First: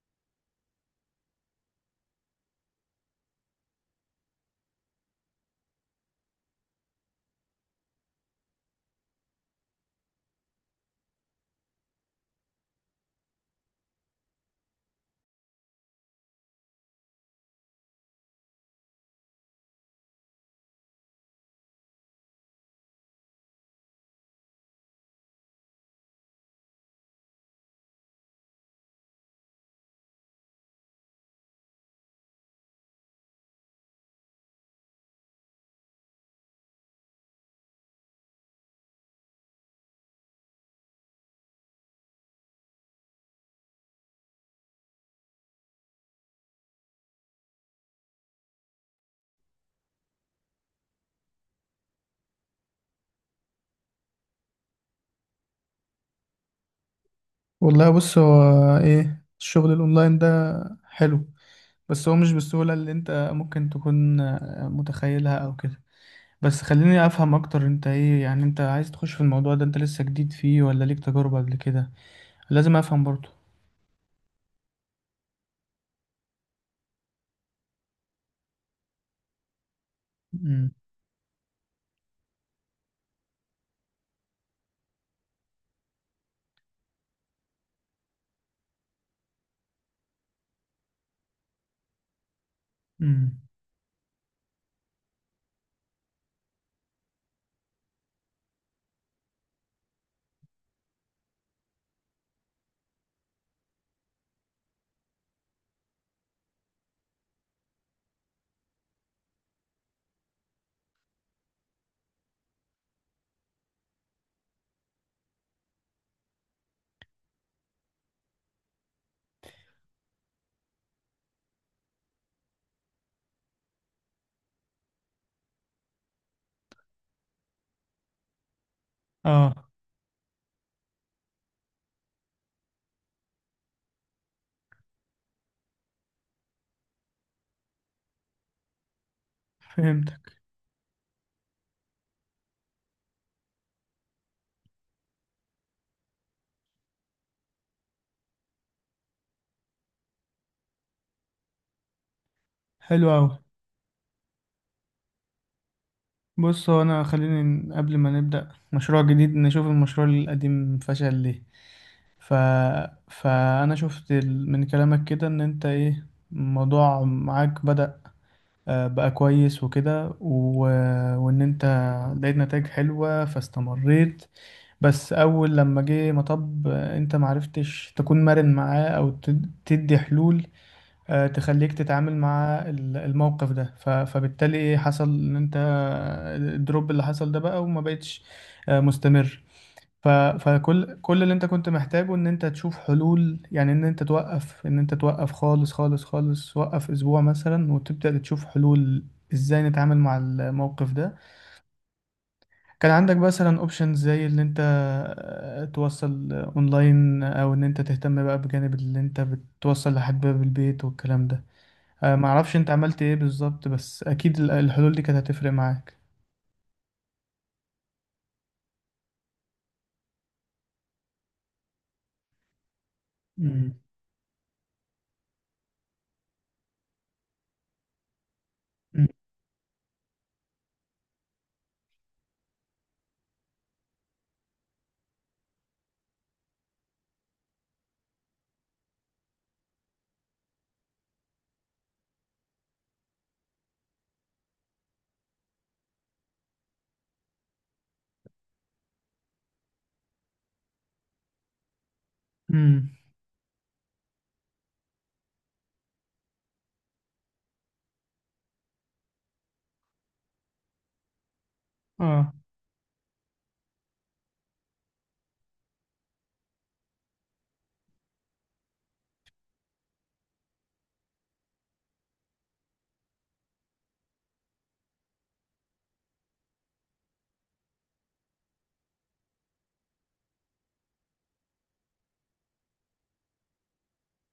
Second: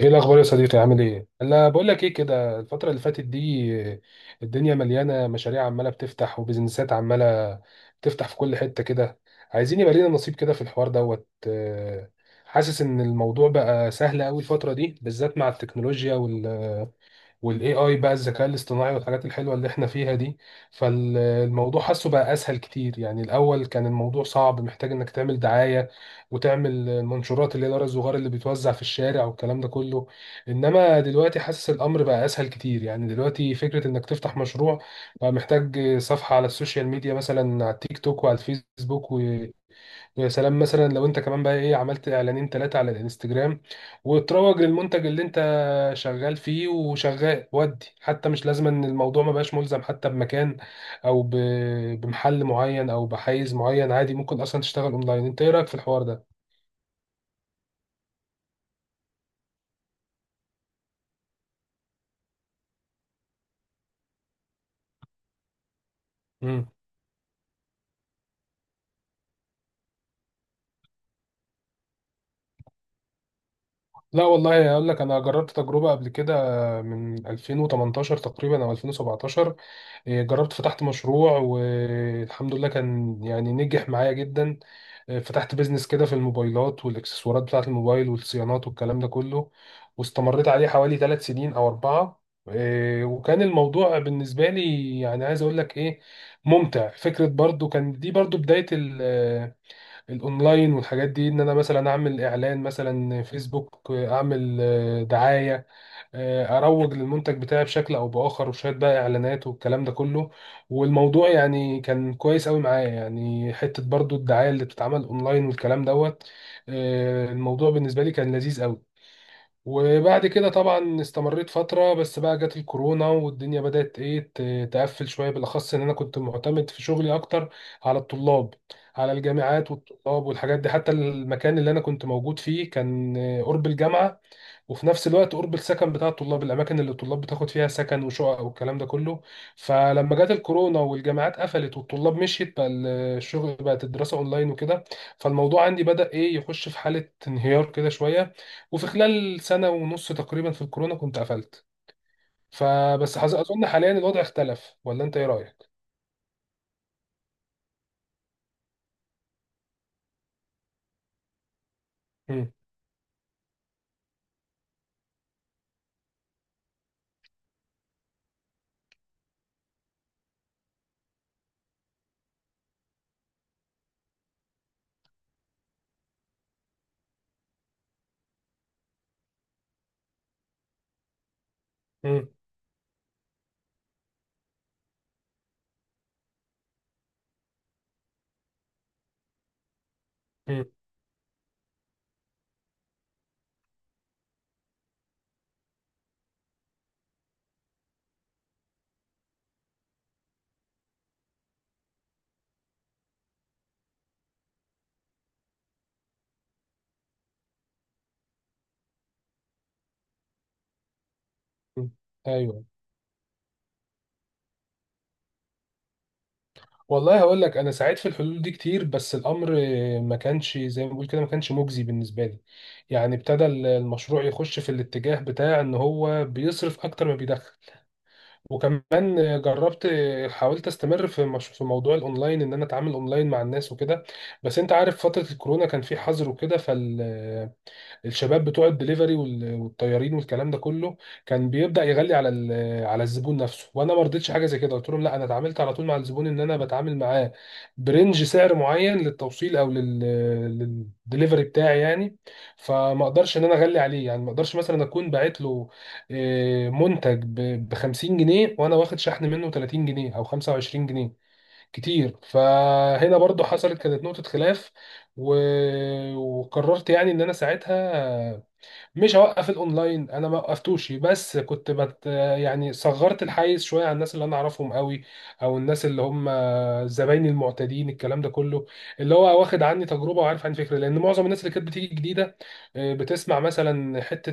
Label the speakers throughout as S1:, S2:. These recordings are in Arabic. S1: ايه الاخبار يا صديقي؟ عامل ايه؟ انا بقول لك ايه كده الفتره اللي فاتت دي الدنيا مليانه مشاريع عماله بتفتح وبزنسات عماله بتفتح في كل حته كده. عايزين يبقى لنا نصيب كده في الحوار دوت. حاسس ان الموضوع بقى سهل قوي الفتره دي بالذات مع التكنولوجيا والاي اي بقى الذكاء الاصطناعي والحاجات الحلوه اللي احنا فيها دي. فالموضوع حاسه بقى اسهل كتير، يعني الاول كان الموضوع صعب محتاج انك تعمل دعايه وتعمل المنشورات اللي هي الورق الصغير اللي بيتوزع في الشارع والكلام ده كله. انما دلوقتي حاسس الامر بقى اسهل كتير، يعني دلوقتي فكره انك تفتح مشروع بقى محتاج صفحه على السوشيال ميديا مثلا على التيك توك وعلى الفيسبوك. يا سلام مثلا لو انت كمان بقى ايه عملت اعلانين ثلاثة على الانستجرام وتروج للمنتج اللي انت شغال فيه وشغال، ودي حتى مش لازم، ان الموضوع ما بقاش ملزم حتى بمكان او بمحل معين او بحيز معين، عادي ممكن اصلا تشتغل اونلاين. انت ايه رأيك في الحوار ده؟
S2: والله، بص هو، ايه الشغل الاونلاين ده؟ حلو. بس هو مش بالسهولة اللي انت ممكن تكون متخيلها او كده. بس
S1: مم.
S2: خليني افهم اكتر، انت ايه يعني، انت عايز تخش في الموضوع ده؟ انت لسه جديد فيه ولا ليك تجارب قبل كده؟ لازم افهم برضو.
S1: لا والله اقول لك انا جربت تجربة قبل كده من 2018 تقريبا او 2017. جربت
S2: امم.
S1: فتحت مشروع والحمد لله كان يعني نجح معايا جدا. فتحت بيزنس كده في الموبايلات والاكسسوارات بتاعة الموبايل والصيانات والكلام ده كله. واستمريت عليه حوالي 3 سنين او اربعة.
S2: امم.
S1: وكان الموضوع بالنسبة لي يعني عايز اقول لك ايه ممتع. فكرة برضو كان دي برضو بداية الاونلاين والحاجات دي، ان انا مثلا اعمل اعلان مثلا فيسبوك اعمل دعاية، اروج للمنتج بتاعي بشكل او باخر وشويه بقى اعلانات والكلام ده كله. والموضوع يعني كان كويس قوي معايا، يعني حته برضو الدعايه اللي بتتعمل اونلاين والكلام دوت. الموضوع بالنسبه لي كان لذيذ قوي. وبعد كده طبعا استمريت فتره. بس بقى جت الكورونا والدنيا بدات ايه تقفل شويه، بالاخص ان انا كنت معتمد في شغلي اكتر على الطلاب، على
S2: اه،
S1: الجامعات والطلاب والحاجات دي. حتى المكان اللي انا كنت موجود فيه كان قرب الجامعه، وفي نفس الوقت قرب السكن بتاع الطلاب، الاماكن اللي الطلاب بتاخد فيها سكن وشقق والكلام ده كله. فلما جت
S2: فهمتك.
S1: الكورونا والجامعات قفلت والطلاب مشيت بقى الشغل، بقت الدراسه اونلاين وكده. فالموضوع عندي بدا ايه يخش في حاله انهيار كده شويه. وفي خلال سنه ونص تقريبا في الكورونا كنت قفلت.
S2: حلو
S1: فبس
S2: اوي.
S1: اظن حاليا الوضع اختلف، ولا انت ايه رايك؟
S2: بص هو، انا خليني قبل ما نبدأ مشروع جديد نشوف المشروع القديم فشل ليه. ف...
S1: مم.
S2: فانا شفت من كلامك كده ان انت ايه، الموضوع معاك بدأ بقى كويس وكده وان انت لقيت نتائج حلوة فاستمريت. بس اول لما جه مطب انت معرفتش تكون مرن معاه او تدي حلول تخليك تتعامل
S1: مم.
S2: مع الموقف ده. فبالتالي ايه حصل ان انت الدروب اللي حصل ده بقى وما بقتش مستمر.
S1: مم.
S2: فكل اللي انت كنت محتاجه ان انت تشوف حلول يعني، ان انت توقف، ان انت توقف خالص، خالص خالص، وقف اسبوع مثلا وتبدأ تشوف حلول. ازاي نتعامل مع الموقف ده؟ كان عندك مثلا اوبشنز زي ان انت توصل اونلاين او ان انت تهتم بقى بجانب اللي انت بتوصل لحد باب البيت والكلام ده.
S1: مم.
S2: معرفش
S1: ايوه.
S2: انت عملت ايه بالظبط، بس اكيد الحلول دي كانت هتفرق معاك.
S1: والله هقول لك انا سعيت في الحلول دي كتير بس الامر ما كانش زي ما بقول كده، ما كانش مجزي بالنسبه لي. يعني ابتدى
S2: امم.
S1: المشروع يخش في الاتجاه بتاع ان هو بيصرف اكتر ما بيدخل. وكمان جربت، حاولت استمر في مش... في موضوع الاونلاين ان انا اتعامل اونلاين مع الناس وكده. بس انت عارف فتره الكورونا كان في حظر وكده، الشباب بتوع الدليفري والطيارين والكلام ده كله كان بيبدا يغلي على على الزبون نفسه، وانا ما رضيتش حاجه زي كده. قلت لهم لا، انا اتعاملت على طول مع الزبون ان انا بتعامل معاه برنج سعر معين للتوصيل او للدليفري بتاعي يعني.
S2: امم.
S1: فما اقدرش ان انا اغلي عليه، يعني ما اقدرش مثلا اكون باعت له منتج ب 50 جنيه وانا واخد شحن منه 30 جنيه او 25 جنيه كتير.
S2: اه،
S1: فهنا برضو حصلت، كانت نقطة خلاف. و... وقررت يعني ان انا ساعتها مش هوقف الاونلاين، انا ما وقفتوش. بس كنت يعني صغرت الحيز شويه عن الناس اللي انا اعرفهم قوي، او الناس اللي هم زبايني المعتادين، الكلام ده كله. اللي هو واخد عني تجربه وعارف عن فكره، لان معظم الناس اللي كانت بتيجي جديده بتسمع مثلا حته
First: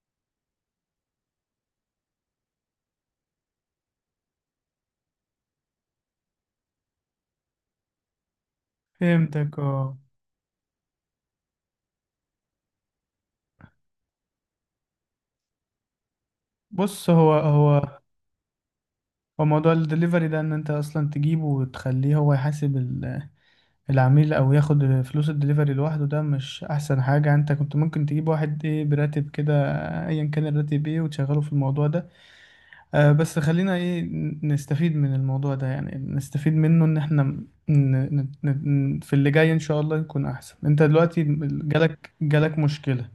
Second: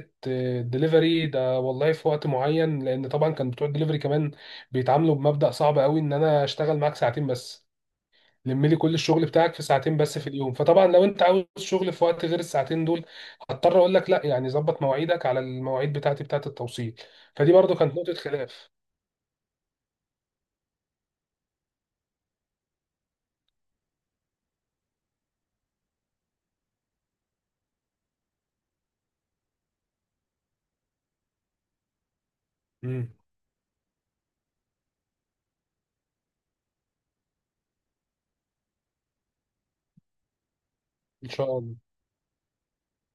S1: دليفري ده والله في وقت معين. لان طبعا كان بتوع الدليفري كمان بيتعاملوا بمبدأ صعب قوي، ان انا اشتغل معاك ساعتين بس، لم لي كل الشغل بتاعك
S2: فهمتك.
S1: في
S2: اه،
S1: ساعتين بس في اليوم. فطبعا لو انت عاوز شغل في وقت غير الساعتين دول هضطر اقول لك لا، يعني ظبط مواعيدك على المواعيد بتاعتي بتاعت التوصيل.
S2: بص هو
S1: فدي برضو
S2: هو
S1: كانت نقطة خلاف.
S2: هو موضوع الدليفري ده ان انت اصلا تجيبه وتخليه هو يحاسب العميل او ياخد فلوس الدليفري لوحده، ده مش احسن حاجة. انت كنت ممكن تجيب واحد ايه براتب كده، ايا كان الراتب ايه، وتشغله في الموضوع ده. آه،
S1: امم.
S2: بس خلينا ايه نستفيد من الموضوع ده، يعني نستفيد منه ان احنا في اللي جاي ان شاء الله نكون احسن. انت دلوقتي
S1: ان شاء الله.
S2: جالك مشكلة.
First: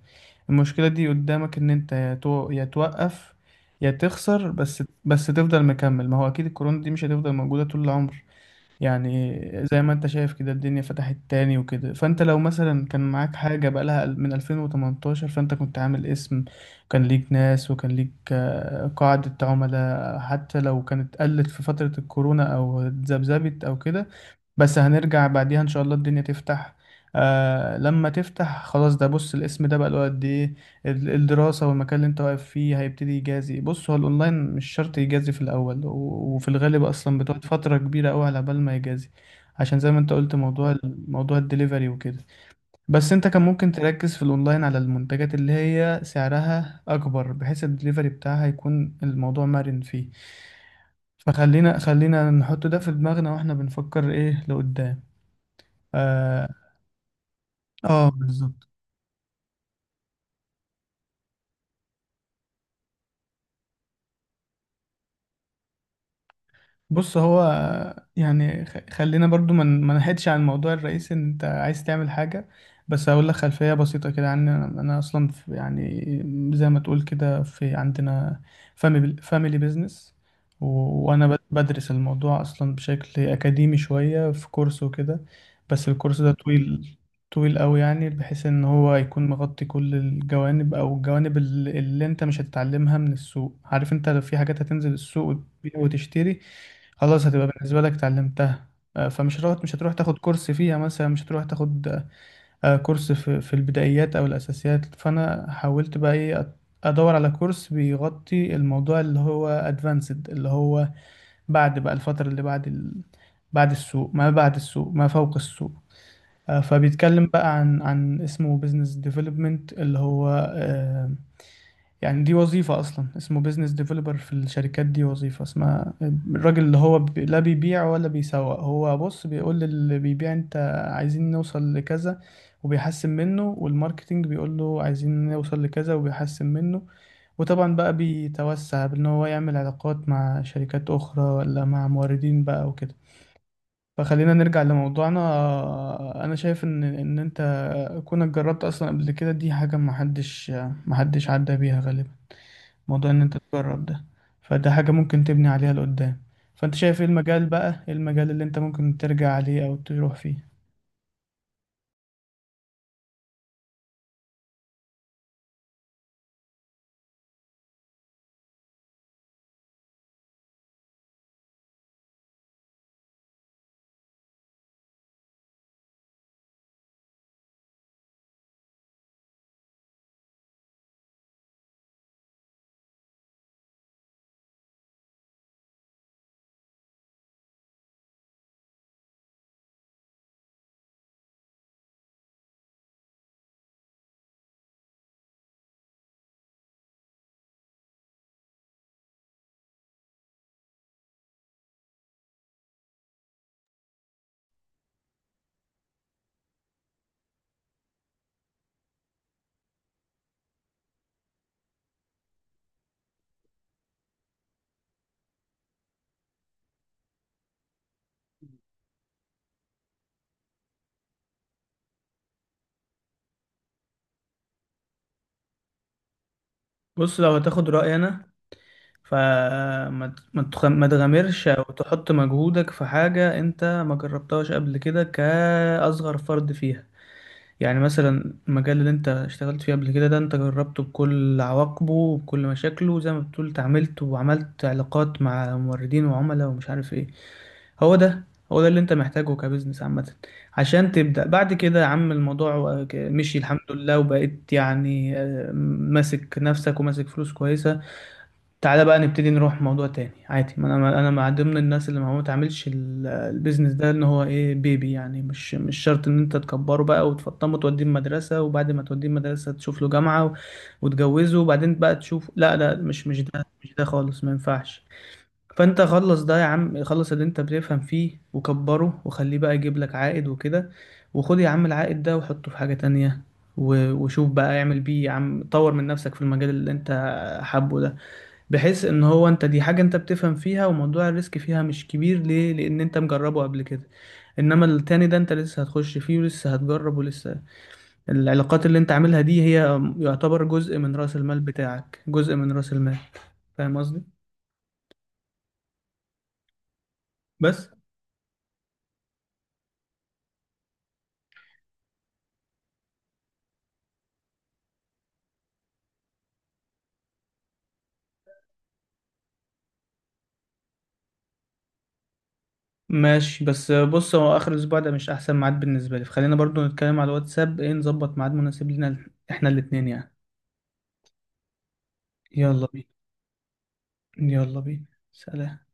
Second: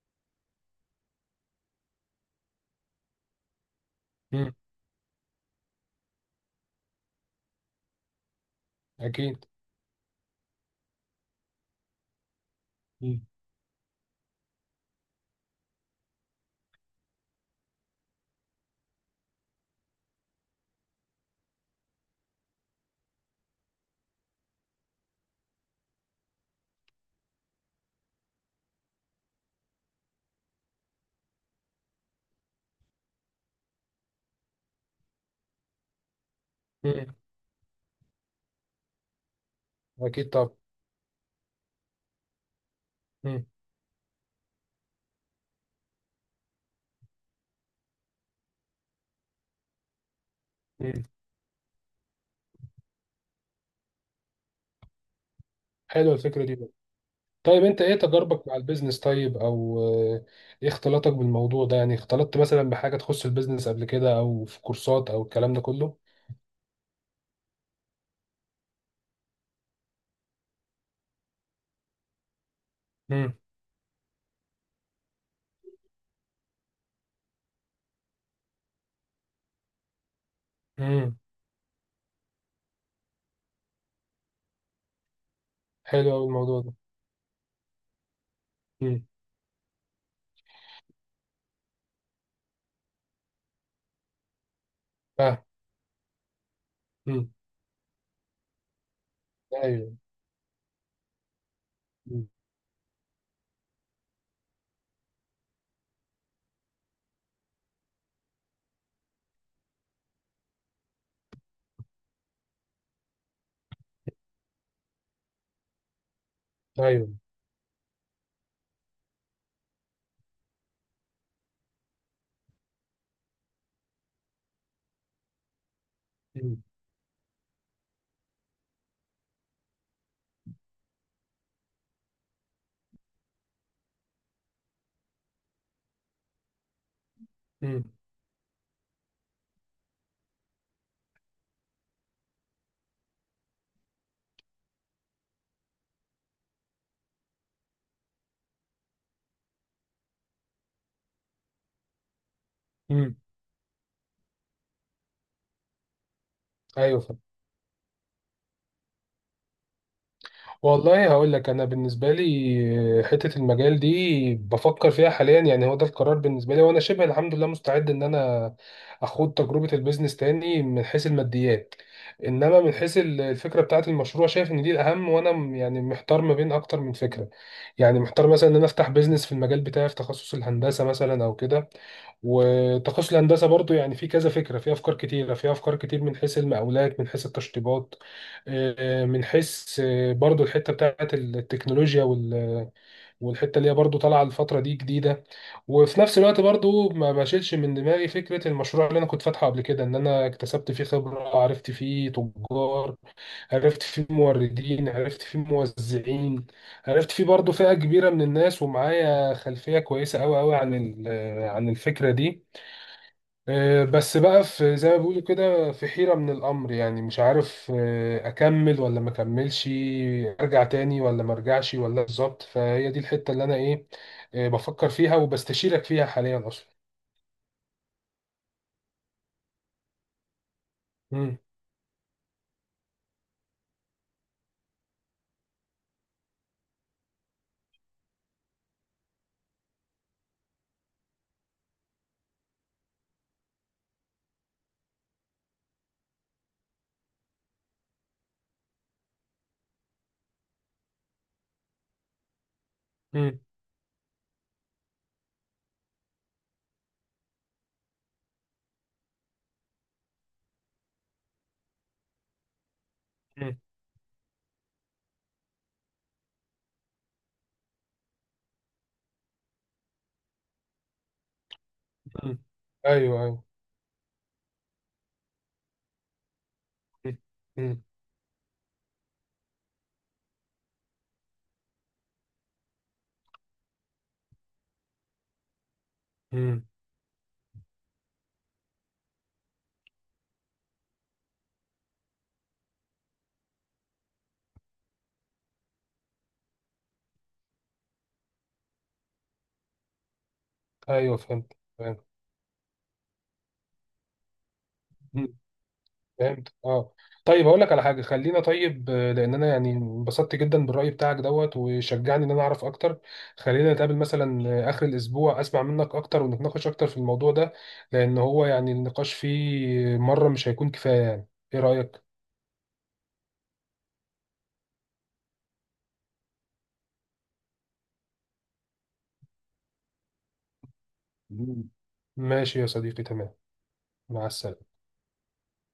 S2: المشكلة دي قدامك إن أنت يا توقف، يا تخسر،
S1: امم.
S2: بس تفضل مكمل. ما هو أكيد الكورونا دي مش هتفضل موجودة طول العمر يعني.
S1: اكيد.
S2: زي ما أنت شايف كده الدنيا فتحت تاني وكده. فأنت لو مثلا كان
S1: امم.
S2: معاك حاجة بقالها من 2018، فأنت كنت عامل اسم، كان ليك ناس، وكان ليك قاعدة عملاء. حتى لو كانت قلت في فترة الكورونا أو اتذبذبت أو كده، بس هنرجع بعديها ان شاء الله الدنيا تفتح. آه، لما تفتح خلاص، ده بص الاسم ده بقى له قد ايه. الدراسة والمكان اللي انت واقف فيه هيبتدي يجازي. بص هو الاونلاين مش شرط يجازي في الاول، وفي الغالب
S1: امم.
S2: اصلا بتقعد فترة كبيرة قوي على بال ما يجازي، عشان زي ما انت
S1: اكيد
S2: قلت
S1: طبعا.
S2: موضوع موضوع الدليفري وكده. بس انت كان
S1: امم.
S2: ممكن تركز في الاونلاين على المنتجات اللي هي سعرها اكبر، بحيث الدليفري بتاعها يكون الموضوع مرن فيه.
S1: امم.
S2: فخلينا نحط ده في دماغنا واحنا بنفكر ايه لقدام.
S1: حلوة الفكرة
S2: اه.
S1: دي برضو. طيب انت ايه
S2: آه،
S1: تجاربك مع
S2: بالظبط.
S1: البيزنس؟ طيب او ايه اختلاطك بالموضوع ده؟ يعني اختلطت مثلا بحاجة تخص البيزنس قبل كده، او في كورسات او الكلام ده كله؟
S2: بص هو، يعني خلينا برضو ما ما نحيدش عن الموضوع الرئيسي. ان انت عايز تعمل حاجة، بس هقول لك
S1: امم.
S2: خلفية بسيطة كده عني. انا، أنا اصلا في يعني زي ما تقول كده، في عندنا فاميلي بيزنس،
S1: امم.
S2: وانا بدرس الموضوع اصلا بشكل اكاديمي شوية في كورس وكده. بس
S1: حلو
S2: الكورس
S1: قوي
S2: ده
S1: الموضوع ده.
S2: طويل، طويل قوي يعني، بحيث ان هو
S1: امم.
S2: يكون مغطي كل الجوانب او الجوانب اللي انت مش هتتعلمها من السوق. عارف انت، لو في حاجات هتنزل السوق
S1: فاهم.
S2: وتبيع وتشتري، خلاص
S1: امم.
S2: هتبقى بالنسبة لك اتعلمتها. آه، فمش هتروح مش هتروح
S1: ايوه.
S2: تاخد كورس فيها مثلا، مش هتروح تاخد
S1: مم.
S2: كورس في البدايات أو الأساسيات. فأنا حاولت بقى إيه أدور على كورس بيغطي الموضوع اللي هو أدفانسد، اللي هو بعد بقى الفترة اللي بعد بعد السوق، ما بعد السوق، ما فوق السوق. آه،
S1: ايوه.
S2: فبيتكلم بقى عن اسمه بزنس ديفلوبمنت، اللي هو آه، يعني دي وظيفة أصلا اسمه بيزنس ديفلوبر في الشركات. دي وظيفة اسمها
S1: مم.
S2: الراجل اللي هو لا بيبيع ولا بيسوق، هو بص بيقول للي بيبيع: أنت عايزين نوصل لكذا، وبيحسن منه. والماركتينج بيقول له عايزين نوصل لكذا، وبيحسن منه. وطبعا
S1: مم.
S2: بقى بيتوسع بأن هو يعمل علاقات مع شركات أخرى ولا مع موردين بقى وكده. فخلينا نرجع لموضوعنا. أنا شايف إن أنت كونك جربت أصلا قبل كده دي حاجة محدش عدى بيها غالبا، موضوع
S1: مم.
S2: ان انت تجرب ده. فده حاجة ممكن تبني عليها لقدام. فانت شايف
S1: ايوه
S2: ايه
S1: فاهم.
S2: المجال بقى، إيه المجال اللي انت ممكن ترجع عليه او تروح فيه؟
S1: والله هقول لك انا بالنسبه لي حته المجال دي بفكر فيها حاليا، يعني هو ده القرار بالنسبه لي. وانا شبه الحمد لله مستعد ان انا اخوض تجربه البيزنس تاني من حيث الماديات. انما من حيث الفكره بتاعت المشروع شايف ان دي الاهم. وانا يعني محتار ما بين اكتر من فكره. يعني محتار مثلا ان انا افتح بيزنس في المجال بتاعي في تخصص الهندسه مثلا او كده. وتخصص الهندسه برضو يعني في كذا فكره، في افكار كتيره، في افكار كتير من حيث المقاولات، من حيث التشطيبات، من حيث برضو الحته بتاعت التكنولوجيا والحته اللي هي برضو طالعه الفتره دي جديده. وفي نفس الوقت برضو ما بشيلش من دماغي فكره المشروع اللي انا كنت فاتحه قبل كده ان انا اكتسبت فيه خبره، عرفت فيه تجار، عرفت فيه موردين، عرفت فيه موزعين، عرفت فيه برضو فئه كبيره من الناس، ومعايا خلفيه كويسه قوي قوي عن عن الفكره دي. بس بقى في زي ما بيقولوا كده في حيرة من الأمر، يعني مش عارف أكمل ولا ما أكملش، أرجع تاني ولا ما أرجعش ولا بالظبط. فهي دي الحتة اللي أنا إيه بفكر فيها وبستشيرك فيها حاليا أصلا.
S2: بص لو هتاخد رأيي أنا، فما ت- ما تخ- ما
S1: مم.
S2: تغامرش أو تحط مجهودك في حاجة أنت ما جربتهاش قبل كده كأصغر فرد فيها. يعني مثلا المجال اللي انت اشتغلت فيه قبل كده ده، انت جربته بكل عواقبه وبكل مشاكله، زي ما بتقول اتعاملت وعملت علاقات مع موردين وعملاء ومش عارف ايه. هو ده هو ده اللي انت محتاجه كبزنس عامة عشان تبدأ بعد كده. يا عم، الموضوع مشي
S1: مم.
S2: الحمد لله، وبقيت يعني ماسك نفسك وماسك فلوس كويسة. تعالى بقى نبتدي نروح موضوع تاني عادي. ما انا مع ضمن الناس اللي ما هو تعملش
S1: مم.
S2: البيزنس ده ان هو ايه بيبي يعني. مش شرط ان انت تكبره بقى وتفطمه، توديه المدرسه، وبعد ما توديه المدرسه تشوف له جامعه، وتجوزه، وبعدين بقى تشوف.
S1: مم.
S2: لا، لا، مش
S1: أيوه
S2: مش
S1: أيوه.
S2: ده مش ده خالص، ما ينفعش. فانت خلص ده يا عم، خلص
S1: مم.
S2: اللي انت بتفهم
S1: مم.
S2: فيه وكبره وخليه بقى يجيب لك عائد وكده. وخد يا عم العائد ده وحطه في حاجه تانية، وشوف بقى اعمل بيه يا عم. طور من نفسك في المجال
S1: مم.
S2: اللي انت حابه ده، بحيث ان هو انت دي حاجة انت بتفهم فيها وموضوع الريسك فيها مش كبير ليه، لان انت مجربه قبل كده. انما التاني ده انت لسه هتخش فيه ولسه هتجرب ولسه، العلاقات اللي انت عاملها دي هي يعتبر جزء من رأس
S1: أيوه
S2: المال
S1: فهمت.
S2: بتاعك،
S1: فهمت.
S2: جزء من رأس المال. فاهم قصدي؟
S1: فهمت اه. طيب هقول
S2: بس.
S1: لك على حاجه، خلينا طيب لان انا يعني انبسطت جدا بالراي بتاعك دوت وشجعني ان انا اعرف اكتر. خلينا نتقابل مثلا اخر الاسبوع اسمع منك اكتر، ونتناقش اكتر في الموضوع ده، لان هو يعني النقاش فيه مره مش هيكون كفايه يعني. ايه رايك؟
S2: ماشي، بس بص هو اخر الاسبوع ده مش احسن ميعاد بالنسبة لي، فخلينا برضو نتكلم على الواتساب ايه، نظبط ميعاد مناسب لنا احنا الاتنين يعني.
S1: مم. ماشي
S2: يلا
S1: يا
S2: بينا.
S1: صديقي، تمام. مع
S2: يلا
S1: السلامه.
S2: بينا. سلام.